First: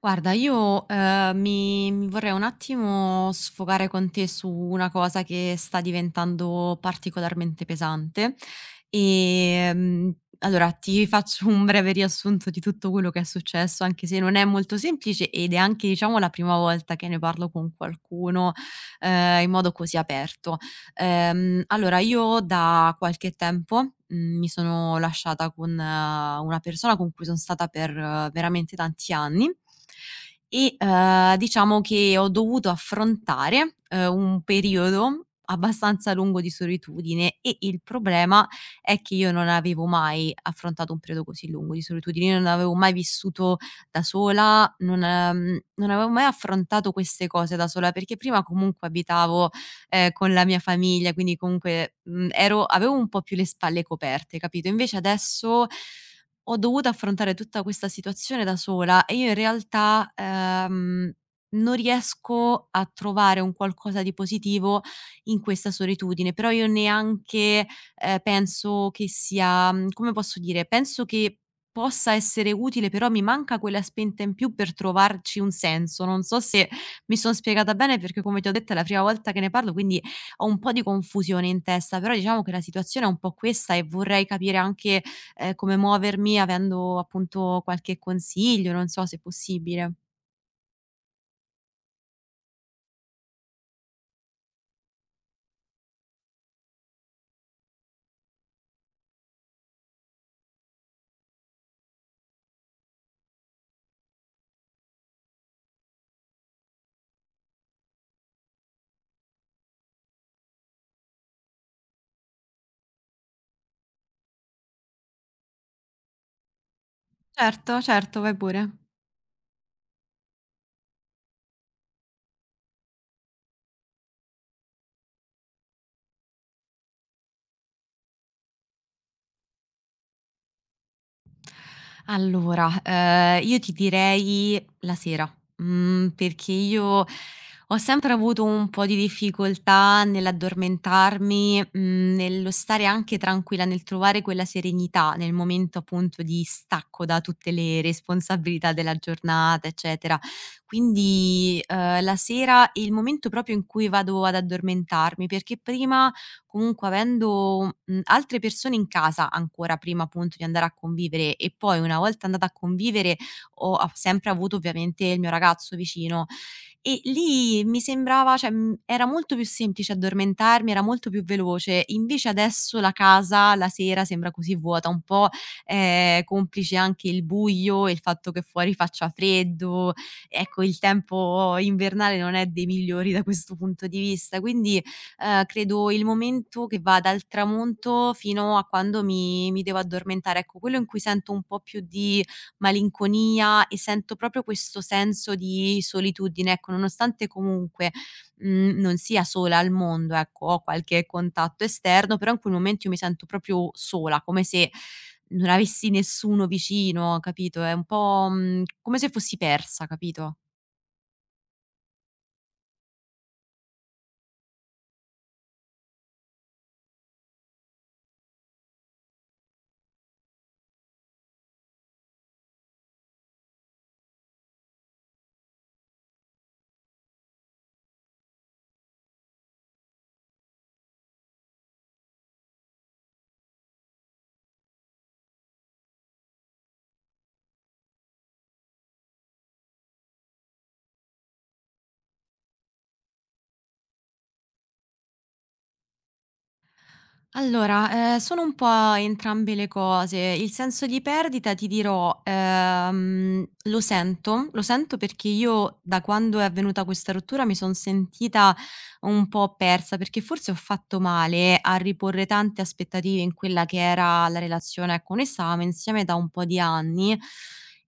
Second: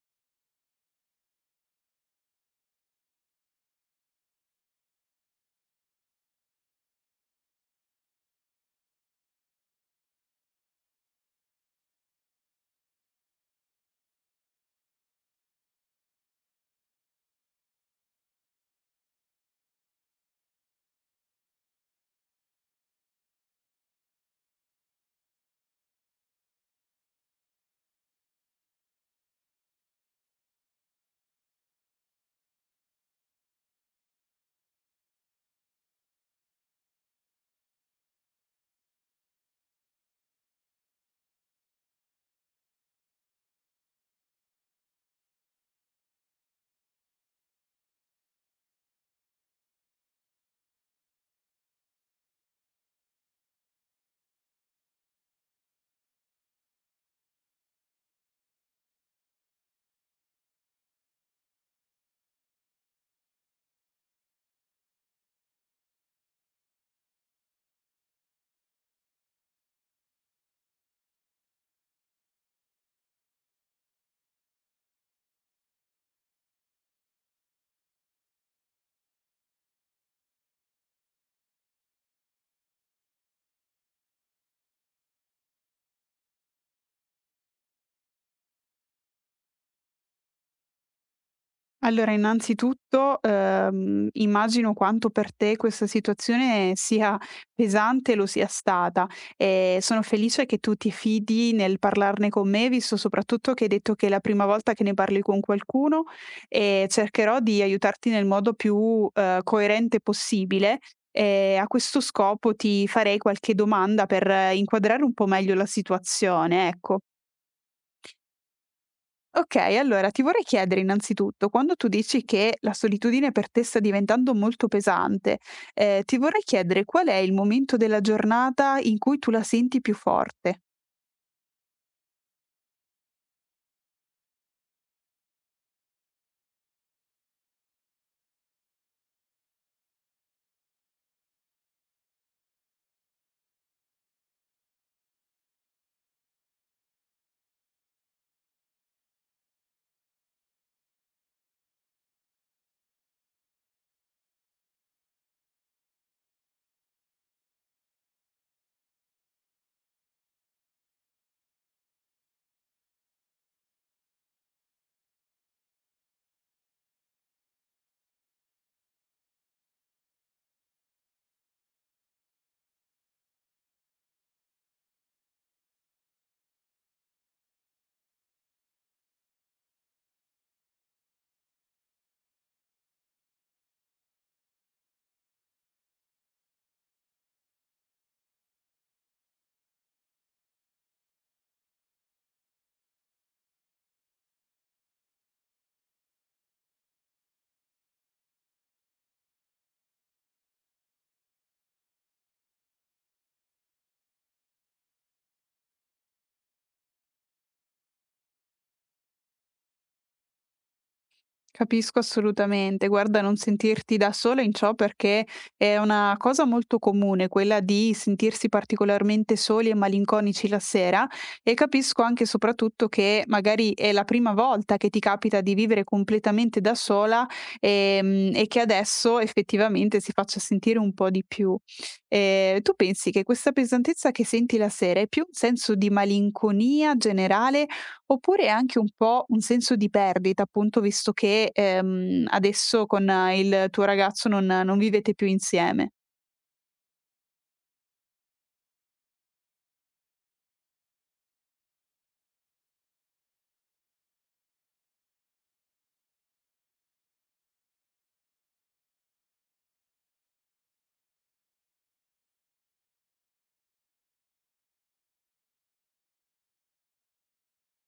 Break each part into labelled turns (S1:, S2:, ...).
S1: Guarda, io, mi vorrei un attimo sfogare con te su una cosa che sta diventando particolarmente pesante. Ehm, allora ti faccio un breve riassunto di tutto quello che è successo, anche se non è molto semplice ed è anche, diciamo, la prima volta che ne parlo con qualcuno, in modo così aperto. Allora io da qualche tempo, mi sono lasciata con una persona con cui son stata per veramente tanti anni e, diciamo che ho dovuto affrontare, un periodo abbastanza lungo di solitudine, e il problema è che io non avevo mai affrontato un periodo così lungo di solitudine, io non avevo mai vissuto da sola, non, non avevo mai affrontato queste cose da sola, perché prima comunque abitavo con la mia famiglia, quindi comunque, ero avevo un po' più le spalle coperte, capito, invece adesso ho dovuto affrontare tutta questa situazione da sola e io in realtà, non riesco a trovare un qualcosa di positivo in questa solitudine, però io neanche, penso che sia come posso dire, penso che possa essere utile, però mi manca quella spinta in più per trovarci un senso. Non so se mi sono spiegata bene perché, come ti ho detto, è la prima volta che ne parlo, quindi ho un po' di confusione in testa, però diciamo che la situazione è un po' questa e vorrei capire anche, come muovermi avendo appunto qualche consiglio, non so se è possibile.
S2: Allora, innanzitutto, immagino quanto per te questa situazione sia pesante e lo sia stata e sono felice che tu ti fidi nel parlarne con me, visto soprattutto che hai detto che è la prima volta che ne parli con qualcuno e cercherò di aiutarti nel modo più, coerente possibile. E a questo scopo ti farei qualche domanda per inquadrare un po' meglio la situazione, ecco.
S1: Certo, certo, vai pure.
S2: Okay, allora ti vorrei chiedere innanzitutto, quando tu dici che la solitudine per te sta diventando molto pesante, ti vorrei chiedere qual è il momento della giornata in cui tu la senti più forte?
S1: Allora, io ti direi la sera, perché io ho sempre avuto un po' di difficoltà nell'addormentarmi, nello stare anche tranquilla, nel trovare quella serenità nel momento appunto di stacco da tutte le responsabilità della giornata, eccetera. Quindi, la sera è il momento proprio in cui vado ad addormentarmi, perché prima comunque avendo, altre persone in casa ancora prima appunto di andare a convivere e poi una volta andata a convivere ho av sempre avuto ovviamente il mio ragazzo vicino e lì mi sembrava cioè, era molto più semplice addormentarmi, era molto più veloce. Invece adesso la casa la sera sembra così vuota, un po', complice anche il buio e il fatto che fuori faccia freddo, ecco il tempo invernale non è dei migliori da questo punto di vista. Quindi credo il momento che va dal tramonto fino a quando mi devo addormentare. Ecco, quello in cui sento un po' più di malinconia e sento proprio questo senso di solitudine, ecco, nonostante comunque, non sia sola al mondo, ecco, ho qualche contatto esterno, però in quel momento io mi sento proprio sola, come se non avessi nessuno vicino, capito? È un po', come se fossi persa, capito?
S2: Capisco assolutamente. Guarda, non sentirti da sola in ciò perché è una cosa molto comune quella di sentirsi particolarmente soli e malinconici la sera e capisco anche e soprattutto che magari è la prima volta che ti capita di vivere completamente da sola e, che adesso effettivamente si faccia sentire un po' di più. Tu pensi che questa pesantezza che senti la sera è più un senso di malinconia generale? Oppure anche un po' un senso di perdita, appunto, visto che, adesso con il tuo ragazzo non vivete più insieme.
S1: Allora, sono un po' entrambe le cose. Il senso di perdita, ti dirò, lo sento perché io da quando è avvenuta questa rottura mi son sentita un po' persa, perché forse ho fatto male a riporre tante aspettative in quella che era la relazione. Ecco, noi stavamo insieme da un po' di anni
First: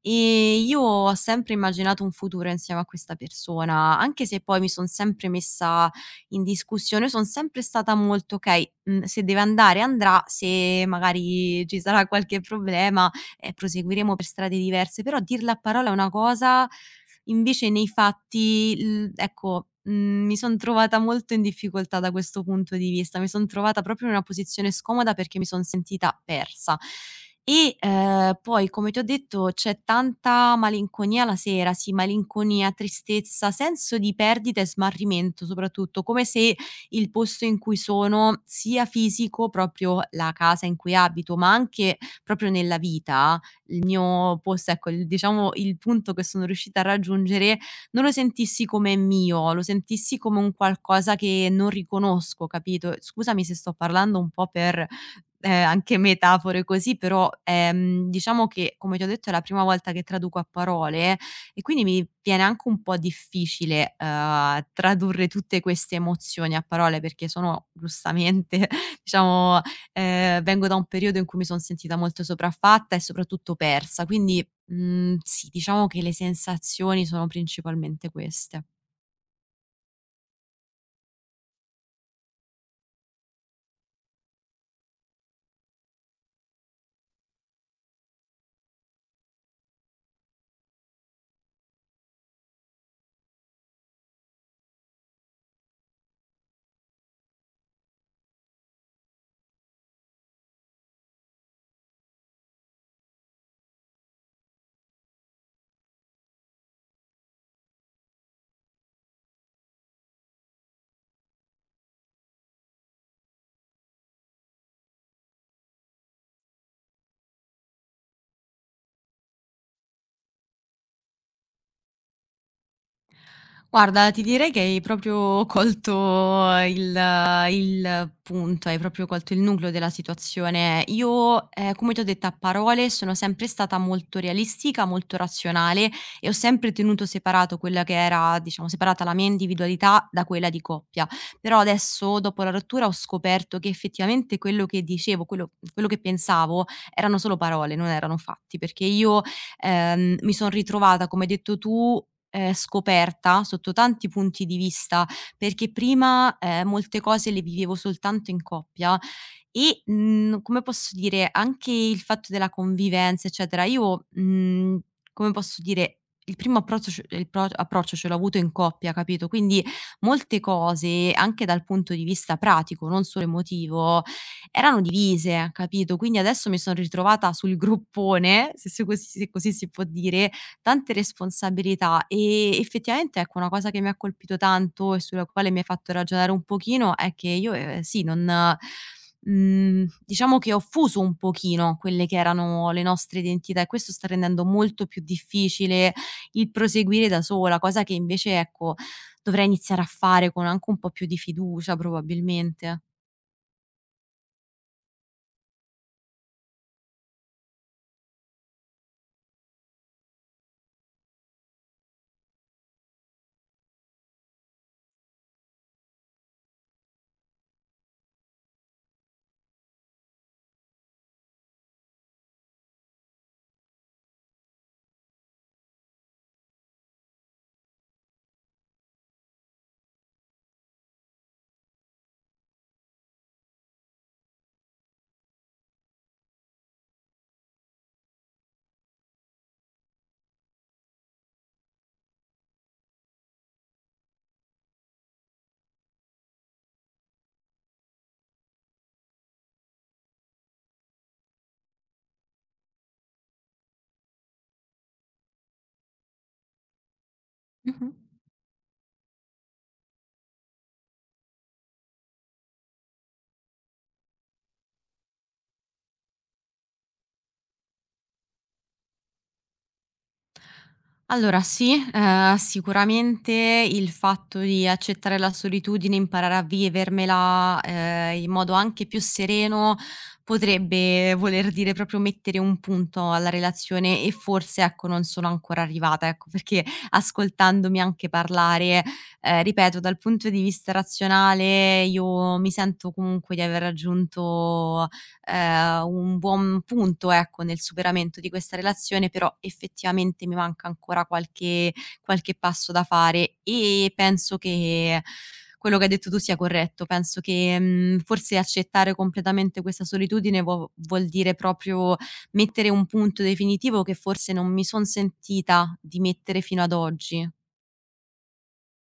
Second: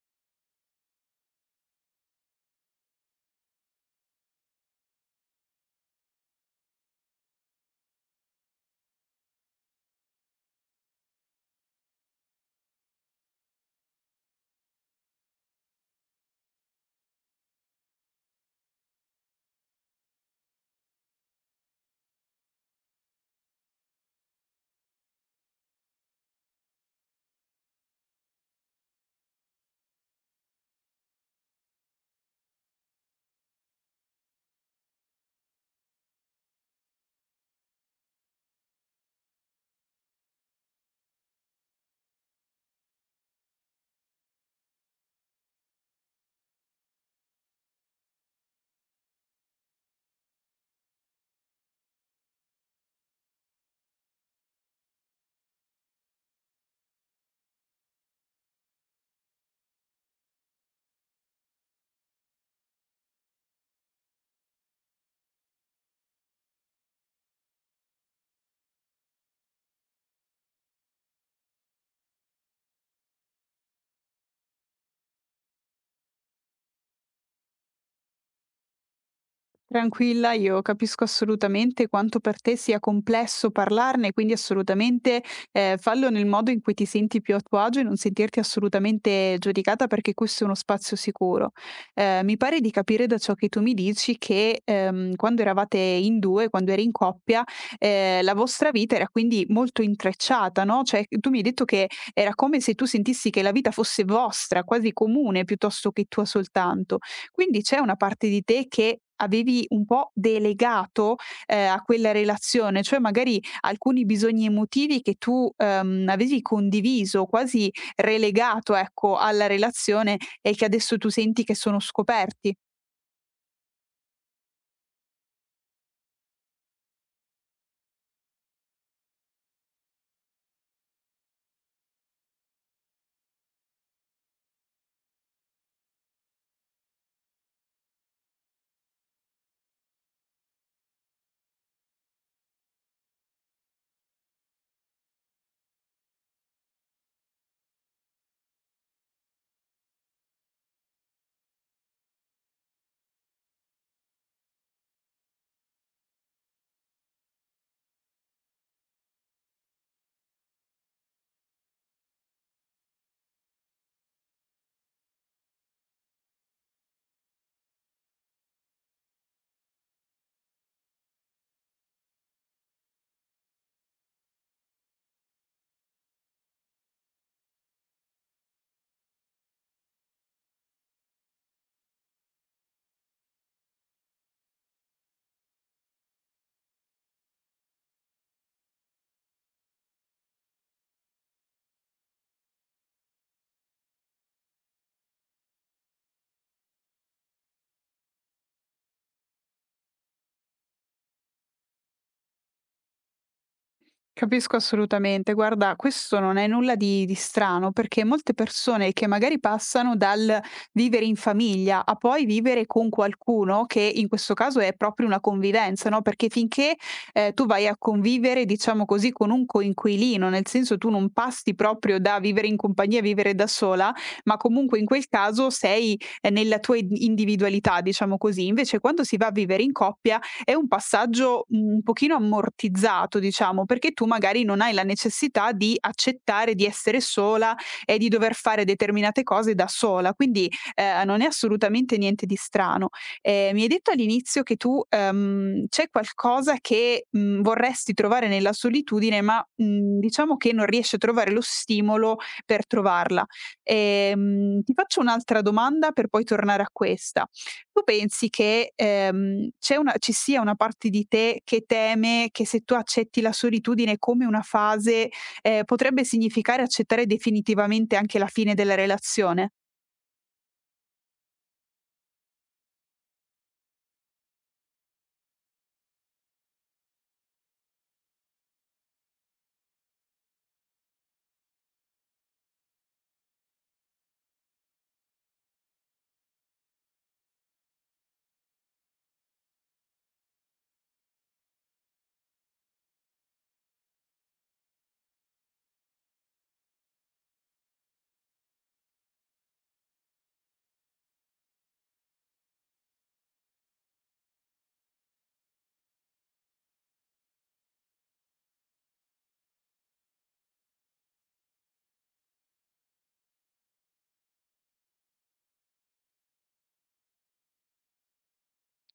S1: e io ho sempre immaginato un futuro insieme a questa persona, anche se poi mi son sempre messa in discussione. Io son sempre stata molto: "Okay, se deve andare andrà, se magari ci sarà qualche problema, proseguiremo per strade diverse", però dirla a parole è una cosa. Invece nei fatti, l ecco, mi son trovata molto in difficoltà da questo punto di vista. Mi son trovata proprio in una posizione scomoda perché mi son sentita persa. E, poi come ti ho detto c'è tanta malinconia la sera, sì, malinconia, tristezza, senso di perdita e smarrimento soprattutto, come se il posto in cui sono, sia fisico, proprio la casa in cui abito, ma anche proprio nella vita il mio posto, ecco, il diciamo il punto che sono riuscita a raggiungere, non lo sentissi come mio, lo sentissi come un qualcosa che non riconosco, capito? Scusami se sto parlando un po' per, anche metafore così, però, diciamo che, come ti ho detto, è la prima volta che traduco a parole e quindi mi viene anche un po' difficile, tradurre tutte queste emozioni a parole perché sono giustamente diciamo. Vengo da un periodo in cui mi son sentita molto sopraffatta e soprattutto persa, quindi, sì, diciamo che le sensazioni sono principalmente queste.
S2: Tranquilla, io capisco assolutamente quanto per te sia complesso parlarne, quindi assolutamente fallo nel modo in cui ti senti più a tuo agio e non sentirti assolutamente giudicata perché questo è uno spazio sicuro. Mi pare di capire da ciò che tu mi dici che quando eravate in due, quando eri in coppia, la vostra vita era quindi molto intrecciata, no? Cioè tu mi hai detto che era come se tu sentissi che la vita fosse vostra, quasi comune, piuttosto che tua soltanto. Quindi c'è una parte di te che avevi un po' delegato, a quella relazione, cioè magari alcuni bisogni emotivi che tu, avevi condiviso, quasi relegato, ecco, alla relazione e che adesso tu senti che sono scoperti.
S1: Guarda, ti direi che hai proprio colto il punto, hai proprio colto il nucleo della situazione. Io, come ti ho detto a parole, sono sempre stata molto realistica, molto razionale e ho sempre tenuto separato quella che era diciamo, separata la mia individualità da quella di coppia. Però adesso, dopo la rottura, ho scoperto che effettivamente quello che dicevo, quello che pensavo erano solo parole, non erano fatti, perché io, mi son ritrovata, come hai detto tu, scoperta sotto tanti punti di vista, perché prima, molte cose le vivevo soltanto in coppia e, come posso dire, anche il fatto della convivenza, eccetera, io, come posso dire, il primo approccio ce il pro approccio ce l'ho avuto in coppia, capito, quindi molte cose, anche dal punto di vista pratico, non solo emotivo, erano divise, capito, quindi adesso mi son ritrovata sul groppone, se così si può dire, tante responsabilità, effettivamente ecco una cosa che mi ha colpito tanto e sulla quale mi hai fatto ragionare un pochino è che io, sì non diciamo che ho fuso un pochino quelle che erano le nostre identità e questo sta rendendo molto più difficile il proseguire da sola, cosa che invece ecco dovrei iniziare a fare con anche un po' più di fiducia probabilmente.
S2: Capisco assolutamente. Guarda, questo non è nulla di strano perché molte persone che magari passano dal vivere in famiglia a poi vivere con qualcuno, che in questo caso è proprio una convivenza, no? Perché finché tu vai a convivere, diciamo così, con un coinquilino, nel senso tu non passi proprio da vivere in compagnia a vivere da sola, ma comunque in quel caso sei nella tua individualità, diciamo così. Invece quando si va a vivere in coppia, è un passaggio un pochino ammortizzato, diciamo, perché tu magari non hai la necessità di accettare di essere sola e di dover fare determinate cose da sola, quindi, non è assolutamente niente di strano. Mi hai detto all'inizio che tu, c'è qualcosa che, vorresti trovare nella solitudine, ma, diciamo che non riesci a trovare lo stimolo per trovarla. Ti faccio un'altra domanda per poi tornare a questa. Tu
S1: Mh-mh.
S2: pensi che, c'è una ci sia una parte di te che teme che se tu accetti la solitudine come una fase, potrebbe significare accettare definitivamente anche la fine della relazione?
S1: Allora sì, sicuramente il fatto di accettare la solitudine, imparare a vivermela, in modo anche più sereno, potrebbe voler dire proprio mettere un punto alla relazione e forse, ecco, non sono ancora arrivata, ecco, perché ascoltandomi anche parlare, ripeto, dal punto di vista razionale io mi sento comunque di aver raggiunto un buon punto, ecco, nel superamento di questa relazione, però effettivamente mi manca ancora qualche qualche passo da fare e penso che quello che hai detto tu sia corretto. Penso che, forse accettare completamente questa solitudine vuol dire proprio mettere un punto definitivo che forse non mi son sentita di mettere fino ad oggi.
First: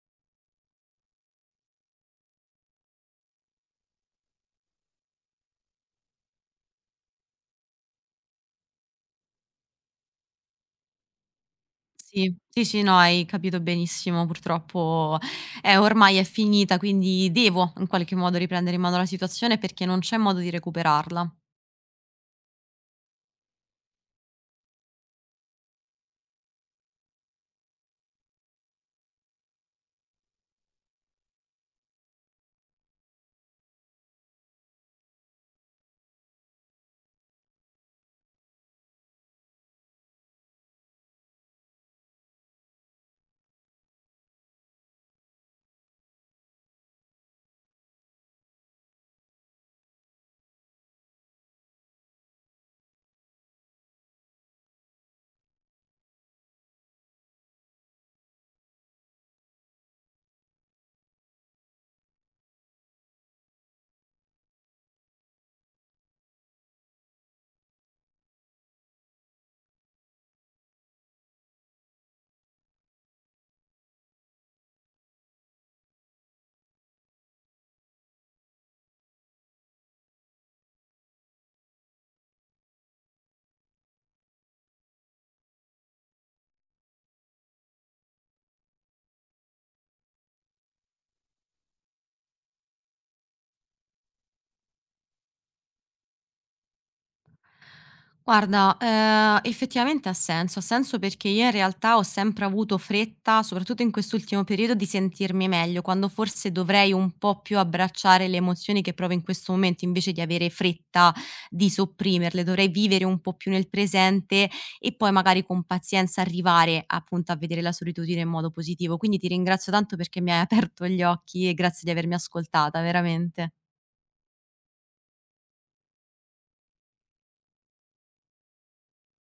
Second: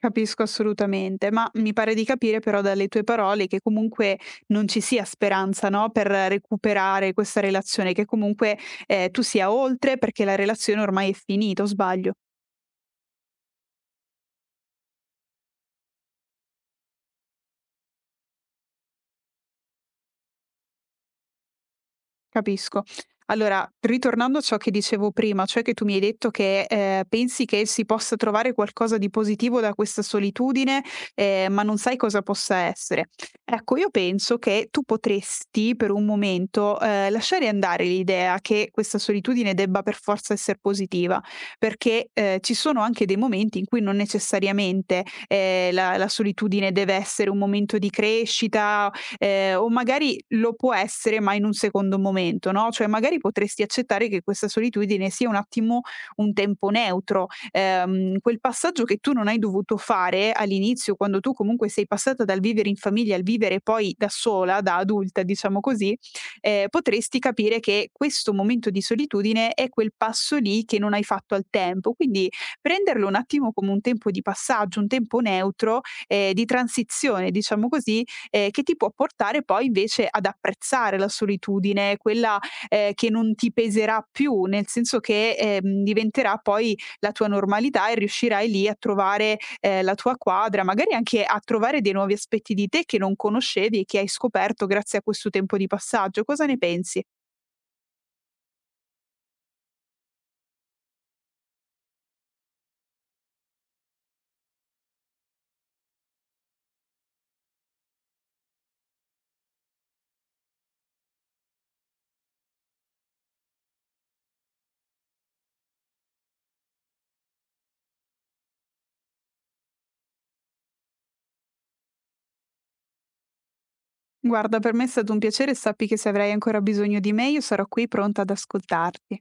S2: Capisco assolutamente, ma mi pare di capire però dalle tue parole che comunque non ci sia speranza, no, per recuperare questa relazione, che comunque, tu sia oltre perché la relazione ormai è finita, o sbaglio?
S1: Sì, sì, sì, no, hai capito benissimo. Purtroppo, ormai è finita, quindi devo in qualche modo riprendere in mano la situazione perché non c'è modo di recuperarla.
S2: Capisco. Allora, ritornando a ciò che dicevo prima, cioè che tu mi hai detto che pensi che si possa trovare qualcosa di positivo da questa solitudine, ma non sai cosa possa essere. Ecco, io penso che tu potresti per un momento lasciare andare l'idea che questa solitudine debba per forza essere positiva, perché ci sono anche dei momenti in cui non necessariamente la solitudine deve essere un momento di crescita o magari lo può essere, ma in un secondo momento, no, cioè magari potresti accettare che questa solitudine sia un attimo un tempo neutro, quel passaggio che tu non hai dovuto fare all'inizio, quando tu comunque sei passata dal vivere in famiglia al vivere poi da sola, da adulta diciamo così, potresti capire che questo momento di solitudine è quel passo lì che non hai fatto al tempo. Quindi prenderlo un attimo come un tempo di passaggio, un tempo neutro, di transizione diciamo così, che ti può portare poi invece ad apprezzare la solitudine, quella, che non ti peserà più, nel senso che, diventerà poi la tua normalità e riuscirai lì a trovare, la tua quadra, magari anche a trovare dei nuovi aspetti di te che non conoscevi e che hai scoperto grazie a questo tempo di passaggio. Cosa ne pensi?
S1: Guarda, effettivamente ha senso. Ha senso perché io in realtà ho sempre avuto fretta, soprattutto in quest'ultimo periodo, di sentirmi meglio, quando forse dovrei un po' più abbracciare le emozioni che provo in questo momento, invece di avere fretta di sopprimerle. Dovrei vivere un po' più nel presente e poi magari con pazienza arrivare, appunto, a vedere la solitudine in modo positivo. Quindi ti ringrazio tanto perché mi hai aperto gli occhi e grazie di avermi ascoltata, veramente.
S2: Guarda, per me è stato un piacere e sappi che se avrai ancora bisogno di me, io sarò qui pronta ad ascoltarti.